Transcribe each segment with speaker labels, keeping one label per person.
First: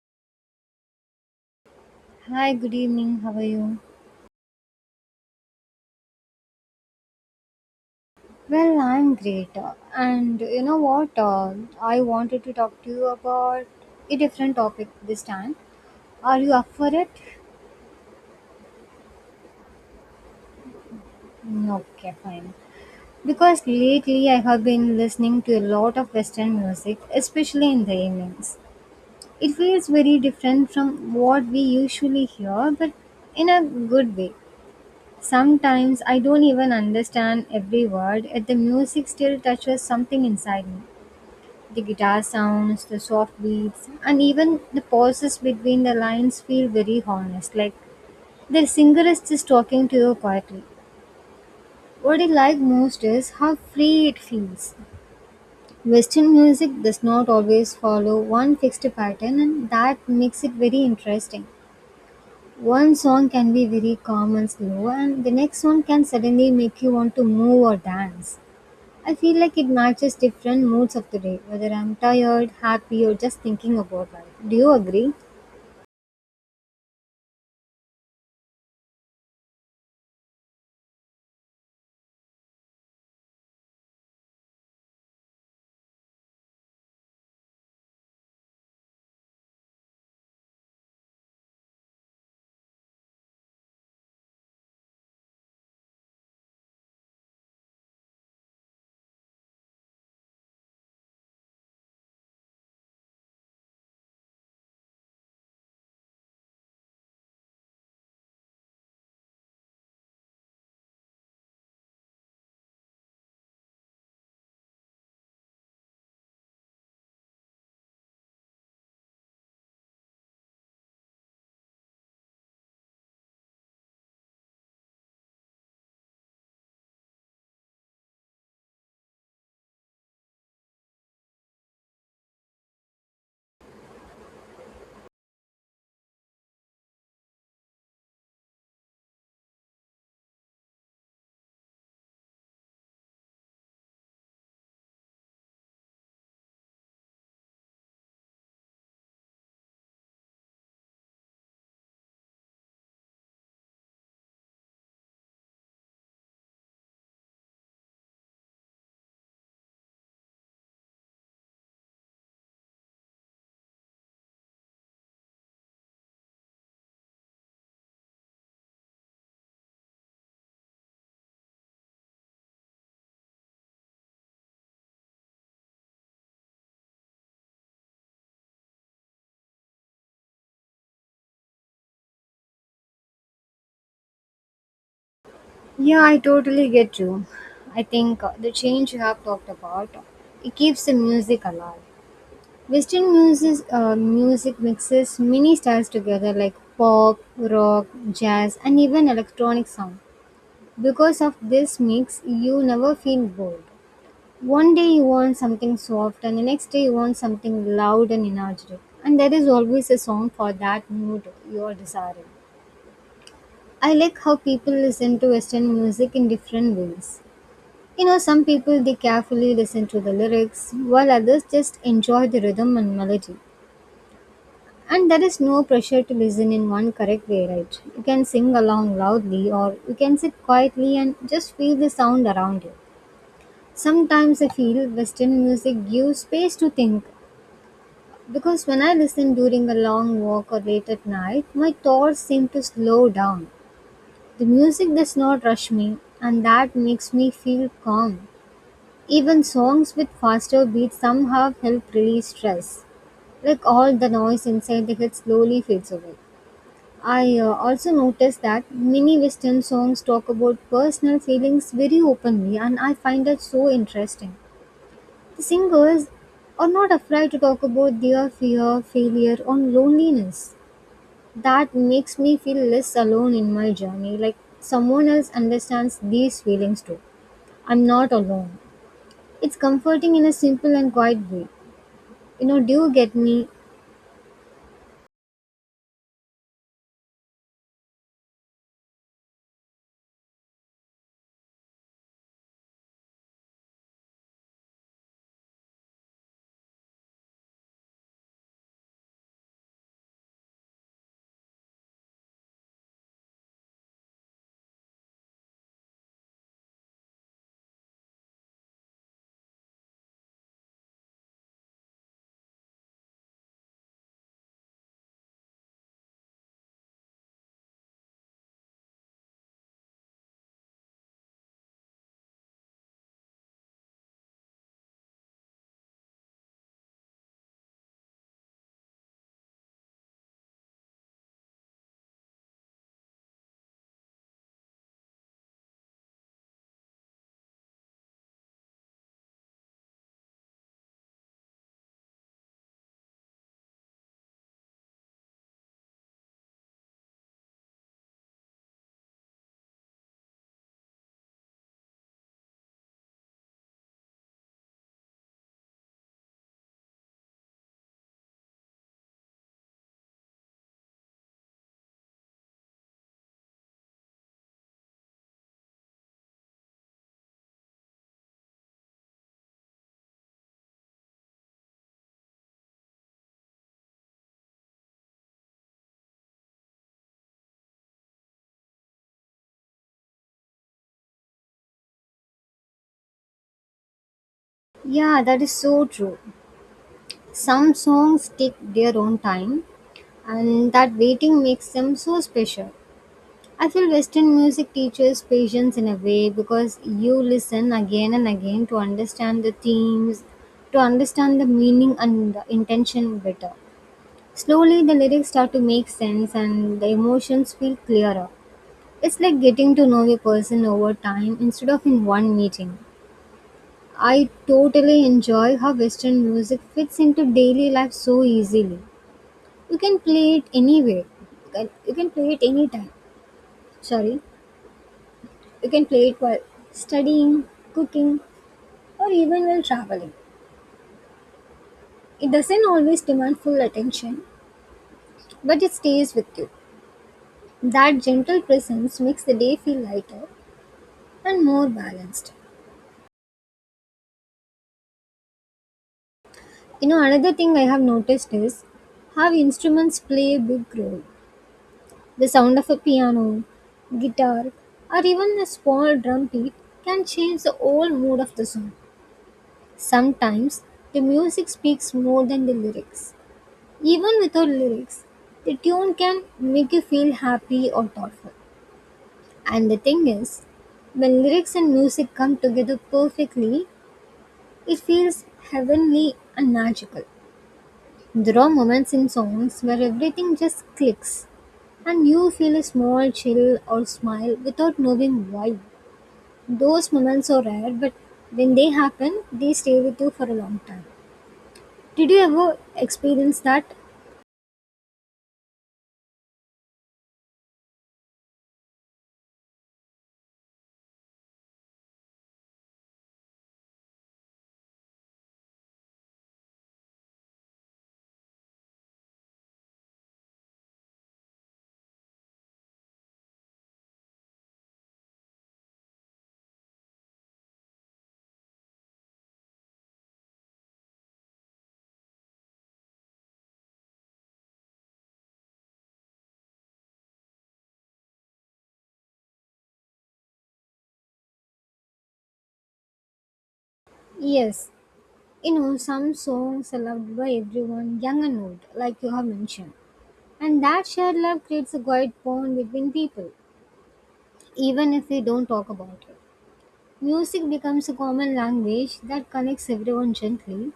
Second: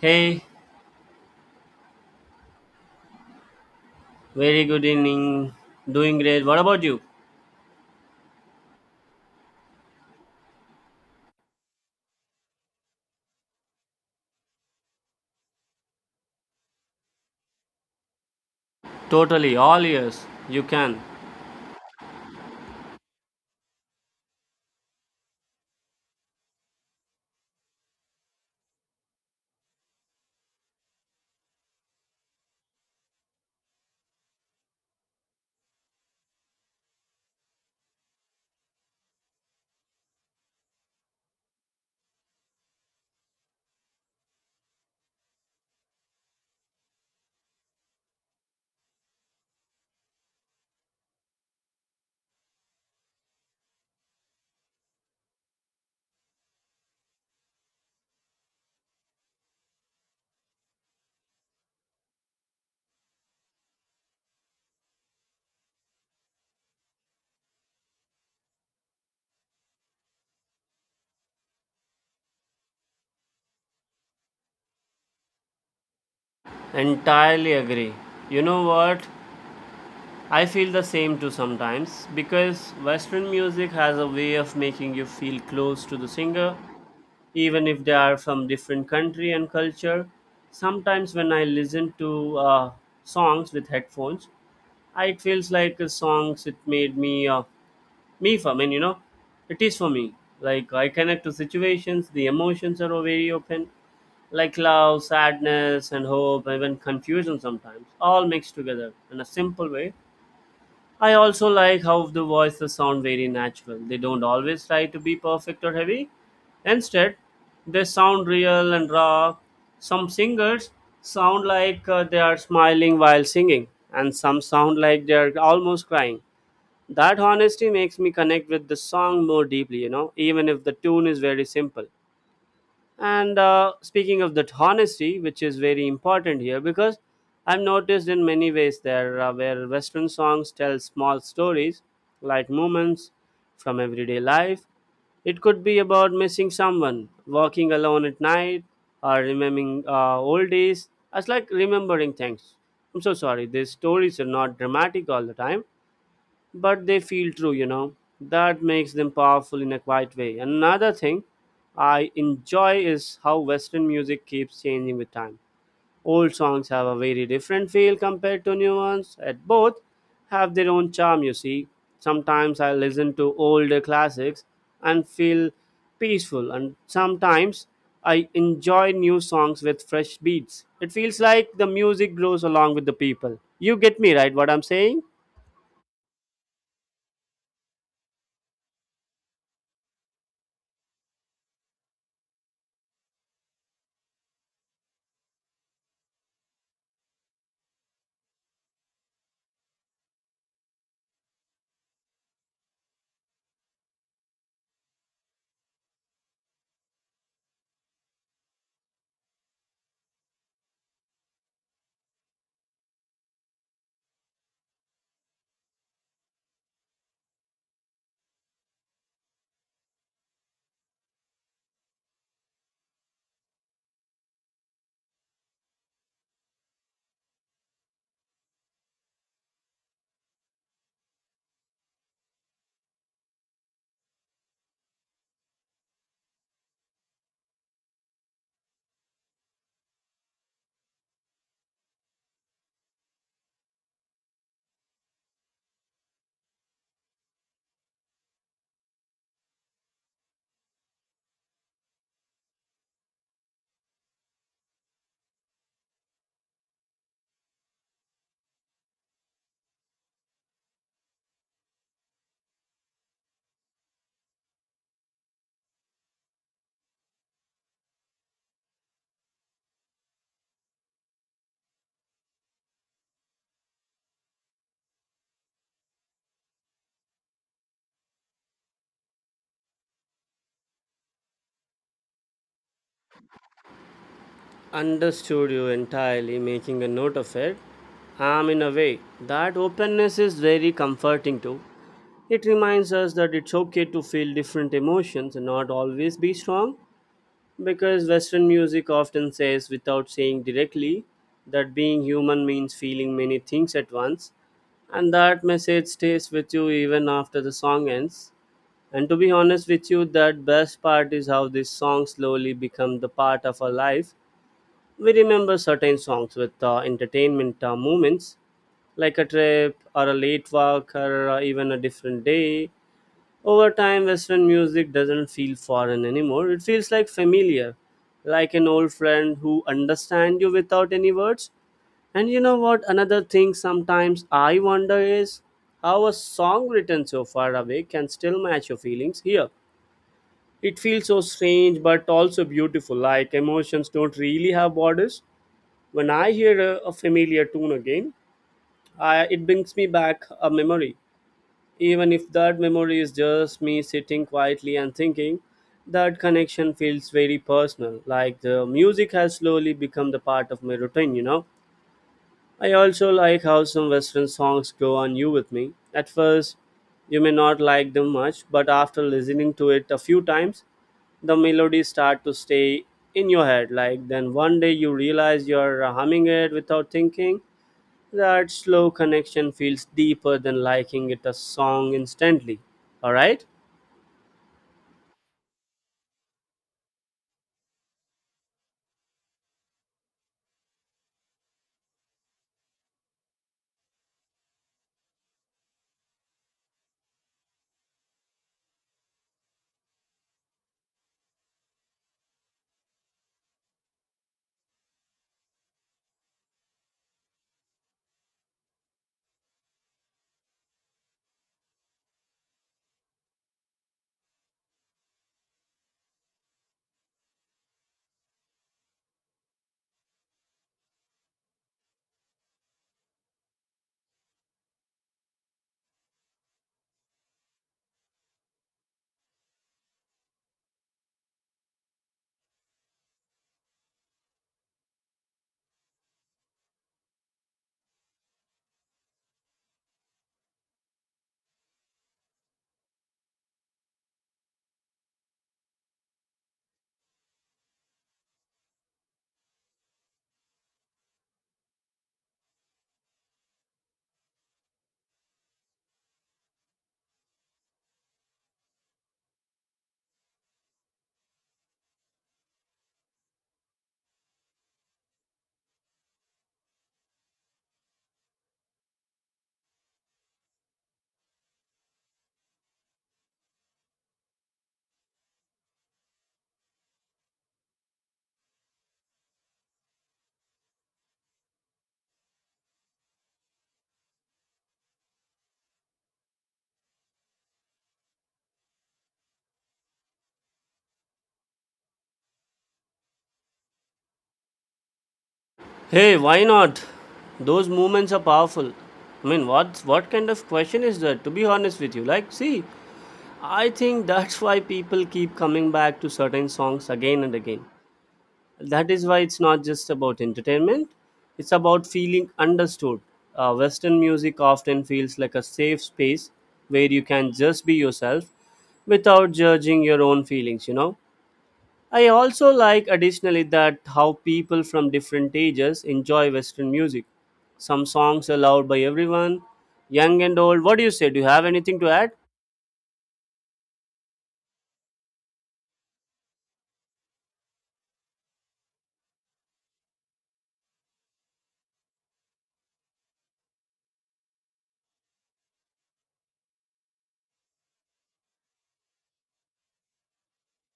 Speaker 1: Hey,
Speaker 2: Hi, good evening. How are you?
Speaker 1: very good evening. Doing great. What about you?
Speaker 2: Well, I'm great. And you know what? I wanted to talk to you about a different topic this time. Are you up for it?
Speaker 1: Totally, all ears. You can.
Speaker 2: Okay, fine. Because lately I have been listening to a lot of Western music, especially in the evenings. It feels very different from what we usually hear, but in a good way. Sometimes I don't even understand every word, yet the music still touches something inside me. The guitar sounds, the soft beats, and even the pauses between the lines feel very honest. Like the singer is just talking to you quietly. What I like most is how free it feels. Western music does not always follow one fixed pattern, and that makes it very interesting. One song can be very calm and slow, and the next one can suddenly make you want to move or dance. I feel like it matches different moods of the day, whether I'm tired, happy, or just thinking about life. Do you agree?
Speaker 1: Entirely agree. You know what? I feel the same too sometimes because Western music has a way of making you feel close to the singer even if they are from different country and culture. Sometimes when I listen to songs with headphones, it feels like a songs it made me me for I mean you know it is for me like I connect to situations. The emotions are very open like love, sadness, and hope, even confusion sometimes, all mixed together in a simple way. I also like how the voices sound very natural. They don't always try to be perfect or heavy. Instead, they sound real and raw. Some singers sound like they are smiling while singing, and some sound like they are almost crying. That honesty makes me connect with the song more deeply, you know, even if the tune is very simple. And speaking of that honesty, which is very important here, because I've noticed in many ways there where Western songs tell small stories, like moments from everyday life. It could be about missing someone, walking alone at night, or remembering old days. It's like remembering things. I'm so sorry. These stories are not dramatic all the time, but they feel true, you know. That makes them powerful in a quiet way. Another thing I enjoy is how Western music keeps changing with time. Old songs have a very different feel compared to new ones, and both have their own charm, you see. Sometimes I listen to older classics and feel peaceful, and sometimes I enjoy new songs with fresh beats. It feels like the music grows along with the people. You get me, right? What I'm saying?
Speaker 2: Yeah, I totally get you. I think the change you have talked about, it keeps the music alive. Western music mixes many styles together like pop, rock, jazz, and even electronic sound. Because of this mix, you never feel bored. One day you want something soft, and the next day you want something loud and energetic. And there is always a song for that mood you are desiring. I like how people listen to Western music in different ways. You know, some people they carefully listen to the lyrics, while others just enjoy the rhythm and melody. And there is no pressure to listen in one correct way, right? You can sing along loudly, or you can sit quietly and just feel the sound around you. Sometimes I feel Western music gives space to think, because when I listen during a long walk or late at night, my thoughts seem to slow down. The music does not rush me, and that makes me feel calm. Even songs with faster beats somehow help release stress. Like all the noise inside the head slowly fades away. I also noticed that many Western songs talk about personal feelings very openly, and I find that so interesting. The singers are not afraid to talk about their fear, failure, or loneliness. That makes me feel less alone in my journey, like someone else understands these feelings too. I'm not alone. It's comforting in a simple and quiet way. You know, do you get me?
Speaker 1: Understood you entirely, making a note of it. In a way, that openness is very comforting too. It reminds us that it's okay to feel different emotions and not always be strong, because Western music often says, without saying directly, that being human means feeling many things at once, and that message stays with you even after the song ends. And to be honest with you, that best part is how this song slowly become the part of our life. We remember certain songs with entertainment moments, like a trip or a late walk or even a different day. Over time, Western music doesn't feel foreign anymore. It feels like familiar, like an old friend who understands you without any words. And you know what, another thing sometimes I wonder is how a song written so far away can still match your feelings here. It feels so strange but also beautiful, like emotions don't really have borders. When I hear a familiar tune again, it brings me back a memory. Even if that memory is just me sitting quietly and thinking, that connection feels very personal. Like the music has slowly become the part of my routine, you know. I also like how some Western songs grow on you with me. At first, you may not like them much, but after listening to it a few times, the melodies start to stay in your head. Like then one day you realize you're humming it without thinking. That slow connection feels deeper than liking it a song instantly. Alright?
Speaker 2: Yeah, that is so true. Some songs take their own time, and that waiting makes them so special. I feel Western music teaches patience in a way because you listen again and again to understand the themes, to understand the meaning and the intention better. Slowly the lyrics start to make sense and the emotions feel clearer. It's like getting to know a person over time instead of in one meeting. I totally enjoy how Western music fits into daily life so easily. You can play it anywhere. You can play it anytime. Sorry, you can play it while studying, cooking, or even while traveling. It doesn't always demand full attention, but it stays with you. That gentle presence makes the day feel lighter and more balanced. You know, another thing I have noticed is how instruments play a big role. The sound of a piano, guitar, or even a small drum beat can change the whole mood of the song. Sometimes the music speaks more than the lyrics. Even without lyrics, the tune can make you feel happy or thoughtful. And the thing is, when lyrics and music come together perfectly, it feels heavenly and magical. There are moments in songs where everything just clicks and you feel a small chill or smile without knowing why. Those moments are rare, but when they happen, they stay with you for a long time. Did you ever experience that?
Speaker 1: Hey, why not? Those moments are powerful. I mean, what kind of question is that, to be honest with you? Like see, I think that's why people keep coming back to certain songs again and again. That is why it's not just about entertainment. It's about feeling understood. Western music often feels like a safe space where you can just be yourself without judging your own feelings, you know. I also like additionally that how people from different ages enjoy Western music. Some songs are loved by everyone, young and old. What do you say? Do you have anything to add?
Speaker 2: Yes, you know, some songs are loved by everyone, young and old, like you have mentioned. And that shared love creates a quiet bond between people, even if we don't talk about it. Music becomes a common language that connects everyone gently.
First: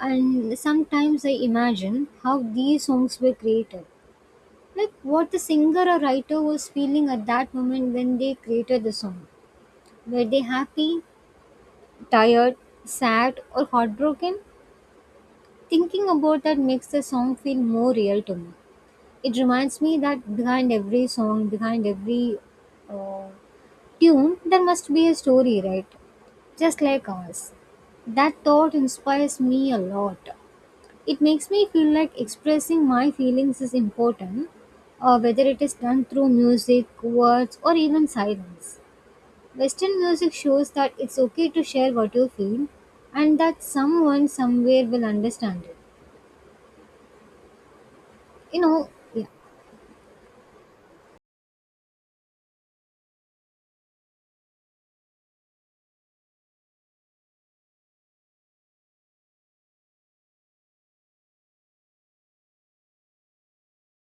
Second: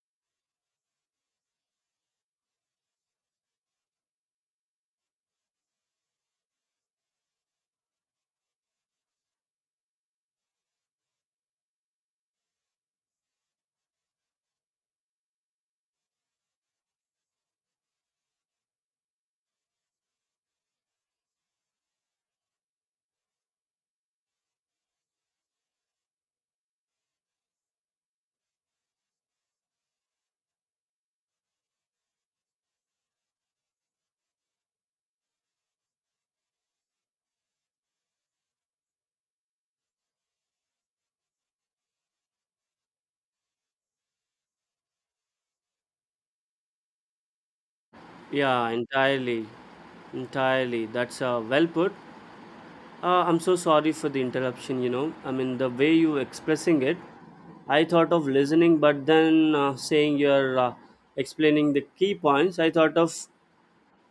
Speaker 2: And sometimes I imagine how these songs were created, like what the singer or writer was feeling at that moment when they created the song. Were they happy, tired, sad, or heartbroken? Thinking about that makes the song feel more real to me. It reminds me that behind every song, behind every uh, tune, there must be a story, right? Just like ours. That thought inspires me a lot. It makes me feel like expressing my feelings is important, whether it is done through music, words, or even silence. Western music shows that it's okay to share what you feel and that someone somewhere will understand it. You
Speaker 1: Yeah,
Speaker 2: know, yeah,
Speaker 1: entirely. Entirely. That's well put. I'm so sorry for the interruption, you know. I mean, the way you expressing it, I thought of listening, but then saying you're explaining the key points, I thought of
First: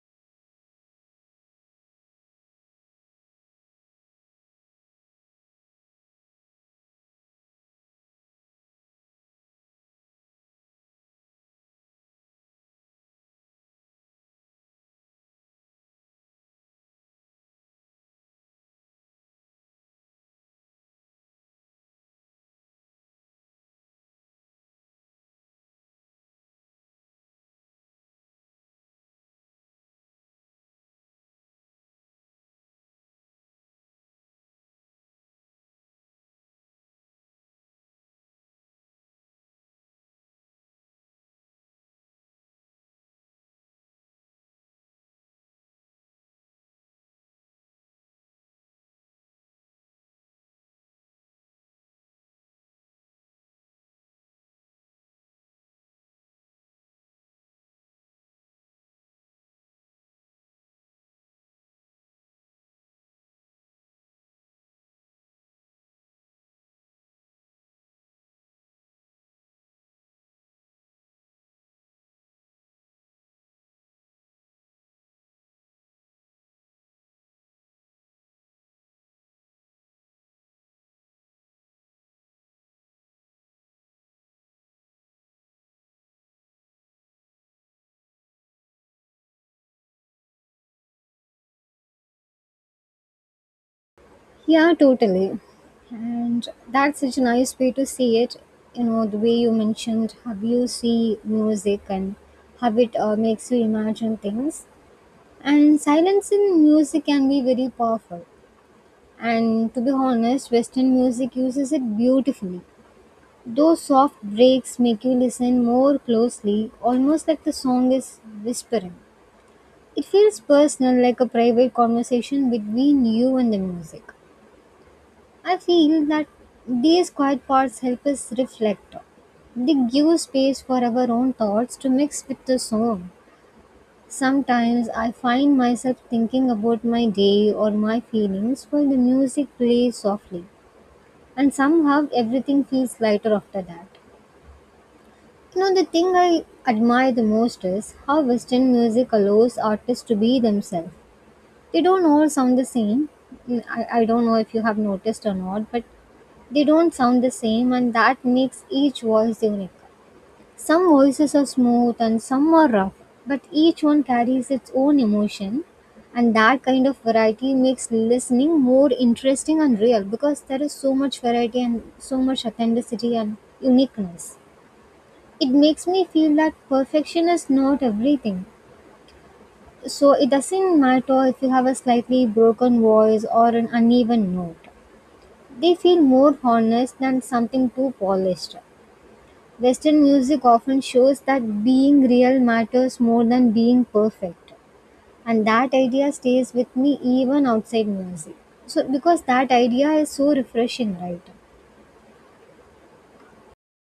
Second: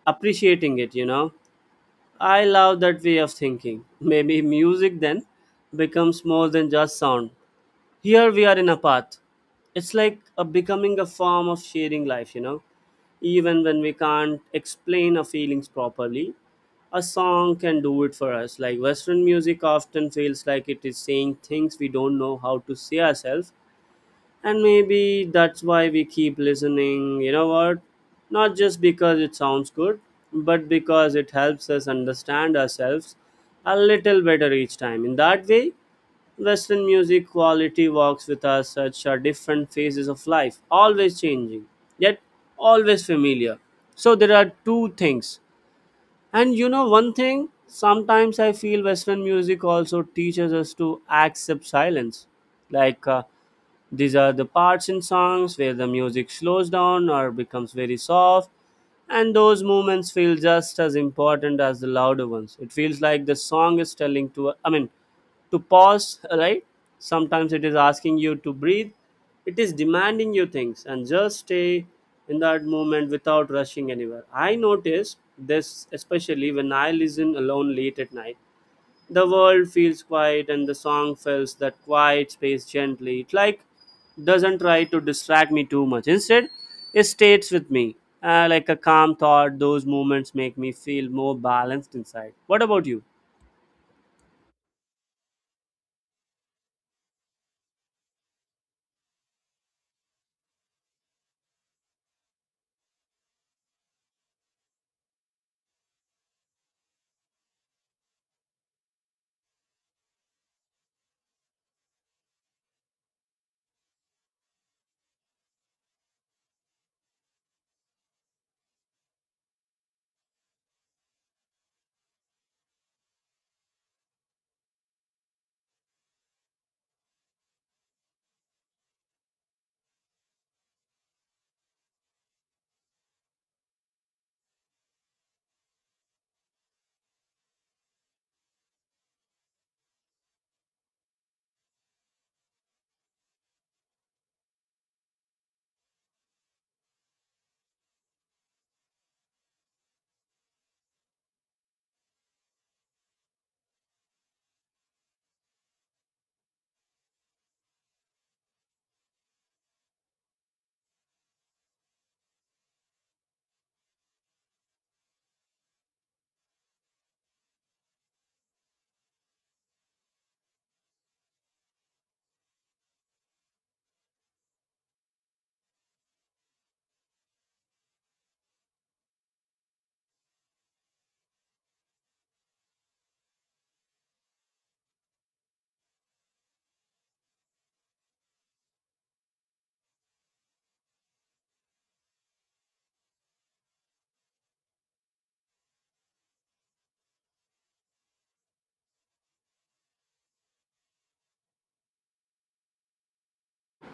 Speaker 1: appreciating it, you know. I love that way of thinking. Maybe music then becomes more than just sound. Here we are in a path. It's like a becoming a form of sharing life, you know. Even when we can't explain our feelings properly, a song can do it for us. Like Western music often feels like it is saying things we don't know how to say ourselves, and maybe that's why we keep listening, you know what? Not just because it sounds good, but because it helps us understand ourselves a little better each time. In that way, Western music quality walks with us such a different phases of life, always changing, yet always familiar. So there are two things. And you know one thing, sometimes I feel Western music also teaches us to accept silence. Like these are the parts in songs where the music slows down or becomes very soft, and those moments feel just as important as the louder ones. It feels like the song is telling to, I mean, to pause, right? Sometimes it is asking you to breathe, it is demanding you things, and just stay in that moment without rushing anywhere. I notice this especially when I listen alone late at night. The world feels quiet and the song fills that quiet space gently. It like doesn't try to distract me too much. Instead, it stays with me. Like a calm thought, those moments make me feel more balanced inside. What about you?
Speaker 2: yeah, totally. And that's such a nice way to see it. You know, the way you mentioned how you see music and how it makes you imagine things. And silence in music can be very powerful. And to be honest, Western music uses it beautifully. Those soft breaks make you listen more closely, almost like the song is whispering. It feels personal, like a private conversation between you and the music. I feel that these quiet parts help us reflect. They give space for our own thoughts to mix with the song. Sometimes I find myself thinking about my day or my feelings while the music plays softly, and somehow everything feels lighter after that. You know, the thing I admire the most is how Western music allows artists to be themselves. They don't all sound the same. I don't know if you have noticed or not, but they don't sound the same, and that makes each voice unique. Some voices are smooth and some are rough, but each one carries its own emotion, and that kind of variety makes listening more interesting and real because there is so much variety and so much authenticity and uniqueness. It makes me feel that perfection is not everything. So it doesn't matter if you have a slightly broken voice or an uneven note. They feel more honest than something too polished. Western music often shows that being real matters more than being perfect. And that idea stays with me even outside music. So, because that idea is so refreshing, right?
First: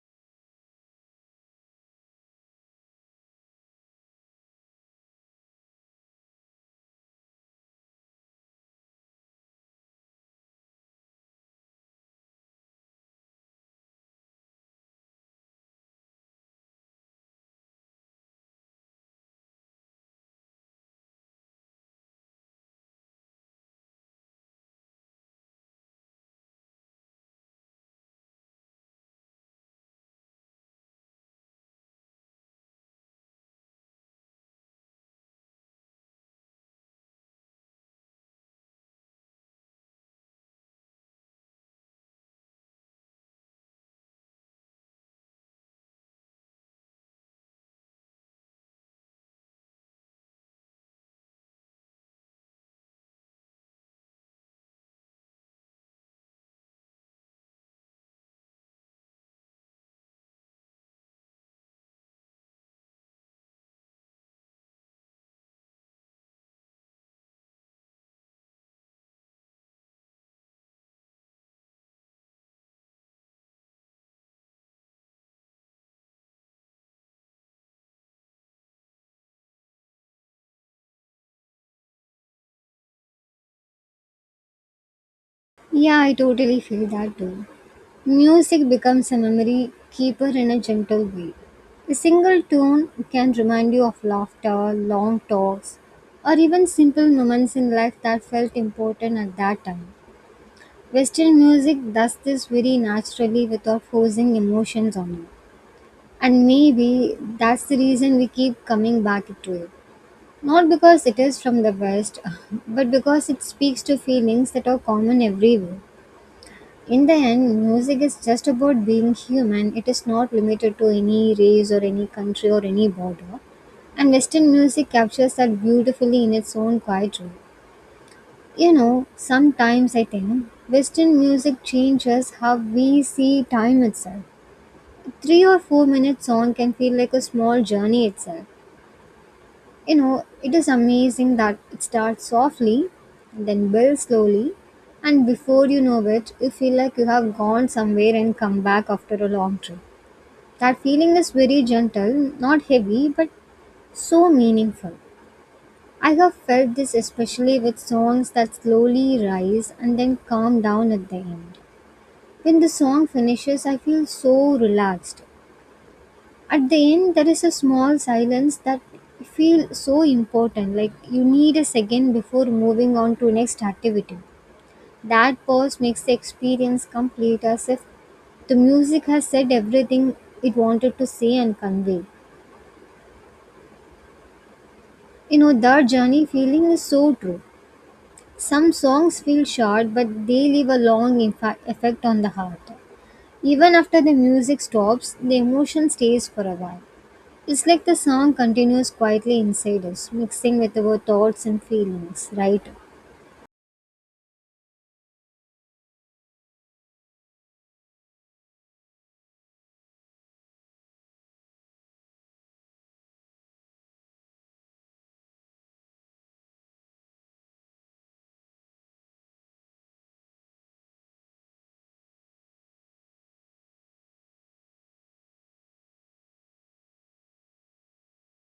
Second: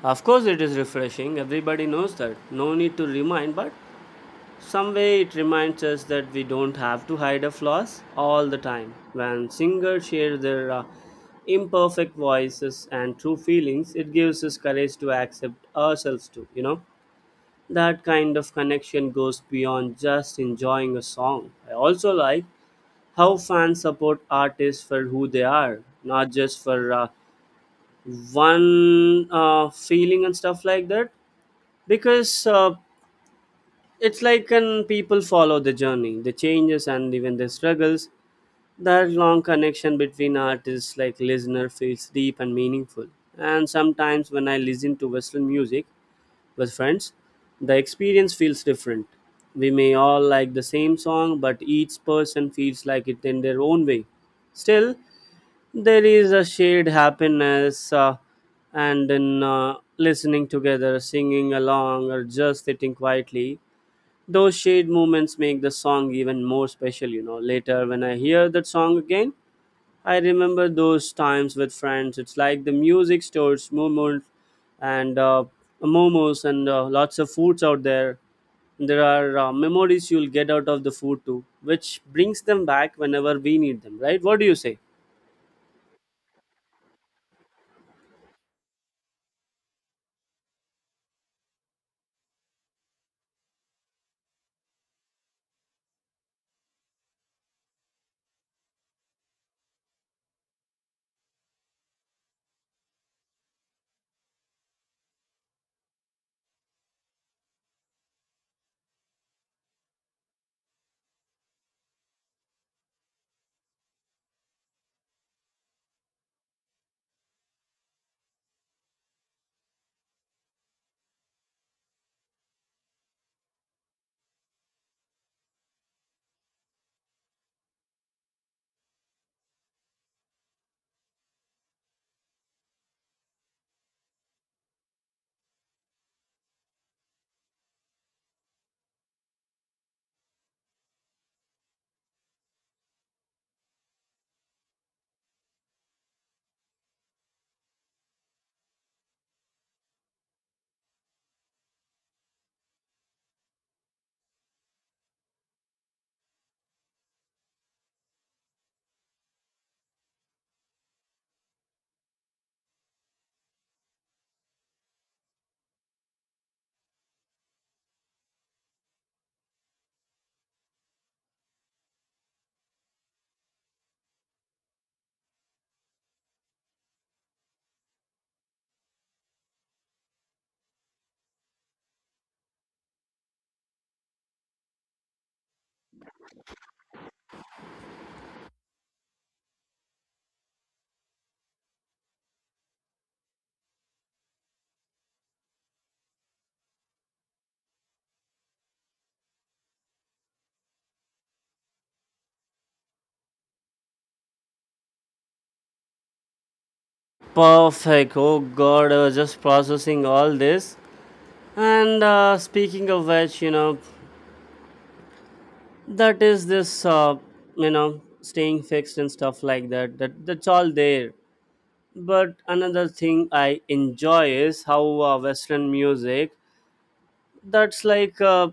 Speaker 1: Of course, it is refreshing. Everybody knows that. No need to remind, but some way it reminds us that we don't have to hide our flaws all the time. When singers share their imperfect voices and true feelings, it gives us courage to accept ourselves too, you know. That kind of connection goes beyond just enjoying a song. I also like how fans support artists for who they are, not just for one feeling and stuff like that, because it's like when people follow the journey, the changes, and even the struggles. That long connection between artists, like listener, feels deep and meaningful. And sometimes when I listen to Western music with friends, the experience feels different. We may all like the same song, but each person feels like it in their own way. Still, there is a shared happiness, and in listening together, singing along, or just sitting quietly. Those shade moments make the song even more special, you know. Later, when I hear that song again, I remember those times with friends. It's like the music stores, momos, and momos, and lots of foods out there. There are memories you'll get out of the food too, which brings them back whenever we need them, right? What do you say?
Speaker 2: Yeah, I totally feel that too. Music becomes a memory keeper in a gentle way. A single tune can remind you of laughter, long talks, or even simple moments in life that felt important at that time. Western music does this very naturally without forcing emotions on you. And maybe that's the reason we keep coming back to it. Not because it is from the West, but because it speaks to feelings that are common everywhere. In the end, music is just about being human. It is not limited to any race or any country or any border. And Western music captures that beautifully in its own quiet way. You know, sometimes I think Western music changes how we see time itself. A 3 or 4 minute song can feel like a small journey itself. You know, it is amazing that it starts softly and then builds slowly, and before you know it, you feel like you have gone somewhere and come back after a long trip. That feeling is very gentle, not heavy, but so meaningful. I have felt this especially with songs that slowly rise and then calm down at the end. When the song finishes, I feel so relaxed. At the end, there is a small silence that feels so important. Like you need a second before moving on to next activity. That pause makes the experience complete, as if the music has said everything it wanted to say and convey. You know, that journey feeling is so true. Some songs feel short, but they leave a long effect on the heart. Even after the music stops, the emotion stays for a while. It's like the song continues quietly inside us, mixing with our thoughts and feelings, right?
Speaker 1: Perfect. Oh God, I was just processing all this. And speaking of which, you know, that is this you know staying fixed and stuff like that, that's all there. But another thing I enjoy is how Western music, that's like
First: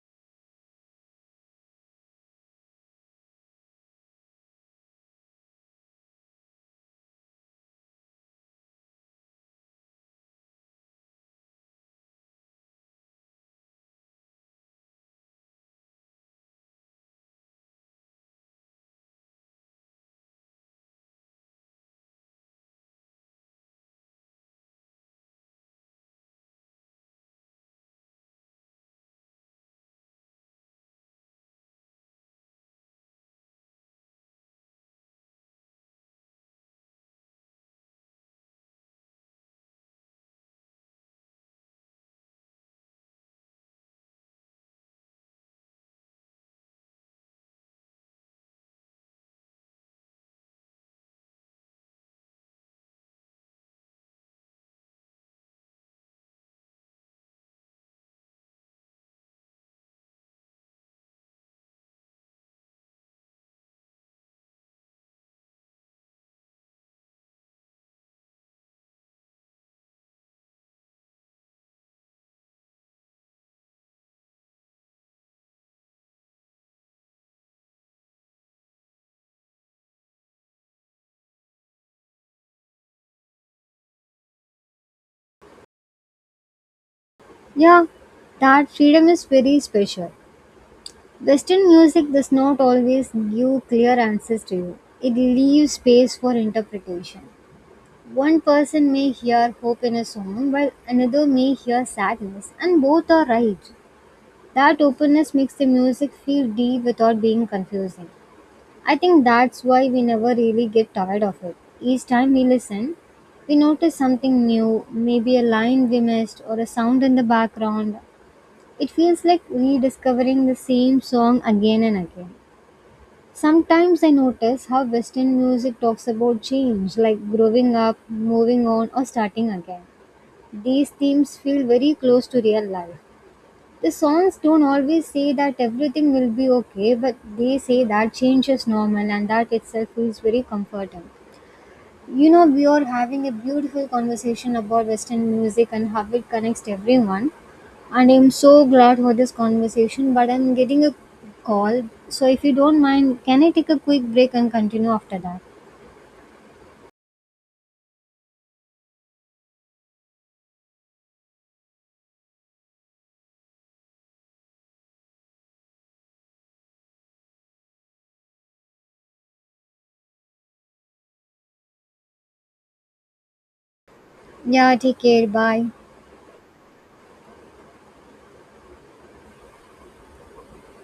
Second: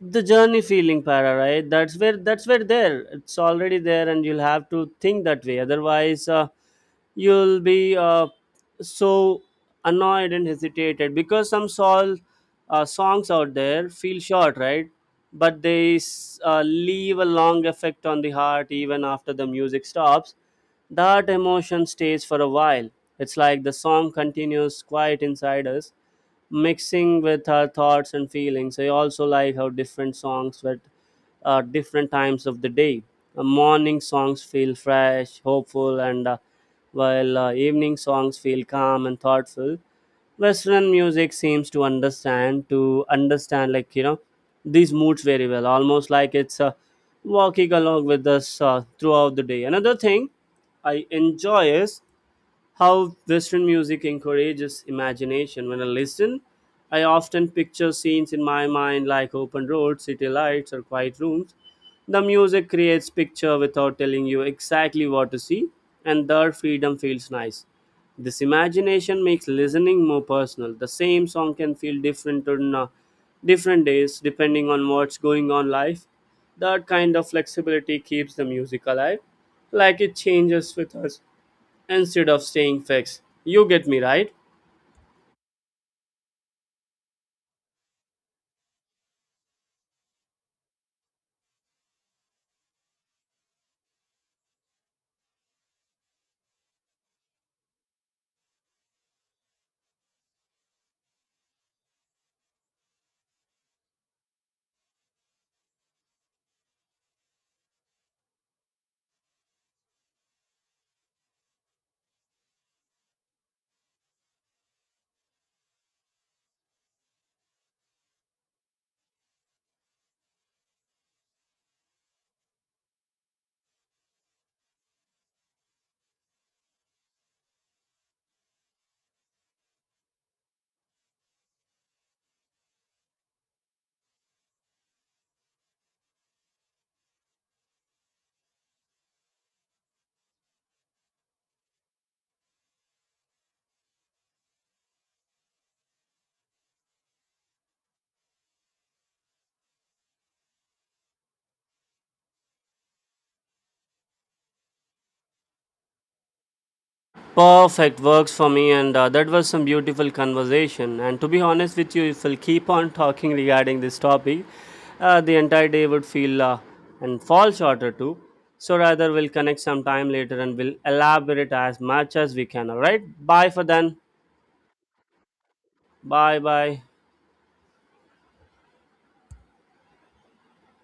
Speaker 1: the journey feeling para, right? That's where there it's already there, and you'll have to think that way. Otherwise you'll be so annoyed and hesitated, because some sol songs out there feel short, right? But they leave a long effect on the heart. Even after the music stops, that emotion stays for a while. It's like the song continues quiet inside us, mixing with our thoughts and feelings. I also like how different songs at different times of the day. Morning songs feel fresh, hopeful, and while evening songs feel calm and thoughtful. Western music seems to understand like you know these moods very well, almost like it's walking along with us throughout the day. Another thing I enjoy is how Western music encourages imagination. When I listen, I often picture scenes in my mind like open roads, city lights, or quiet rooms. The music creates picture without telling you exactly what to see, and their freedom feels nice. This imagination makes listening more personal. The same song can feel different on different days depending on what's going on life. That kind of flexibility keeps the music alive, like it changes with us instead of staying fixed. You get me right?
Speaker 2: Yeah, that freedom is very special. Western music does not always give clear answers to you, it leaves space for interpretation. One person may hear hope in a song, while another may hear sadness, and both are right. That openness makes the music feel deep without being confusing. I think that's why we never really get tired of it. Each time we listen, we notice something new, maybe a line we missed or a sound in the background. It feels like rediscovering the same song again and again. Sometimes I notice how Western music talks about change, like growing up, moving on, or starting again. These themes feel very close to real life. The songs don't always say that everything will be okay, but they say that change is normal and that itself feels very comforting. You know, we are having a beautiful conversation about Western music and how it connects everyone. And I'm so glad for this conversation, but I'm getting a call. So if you don't mind, can I take a quick break and continue after that?
Speaker 1: Perfect, works for me. And that was some beautiful conversation. And to be honest with you, if we'll keep on talking regarding this topic, the entire day would feel and fall shorter too. So rather, we'll connect sometime later and we'll elaborate as much as we can. All right, bye for then.
Speaker 2: Yeah, take care. Bye.
Speaker 1: Bye bye.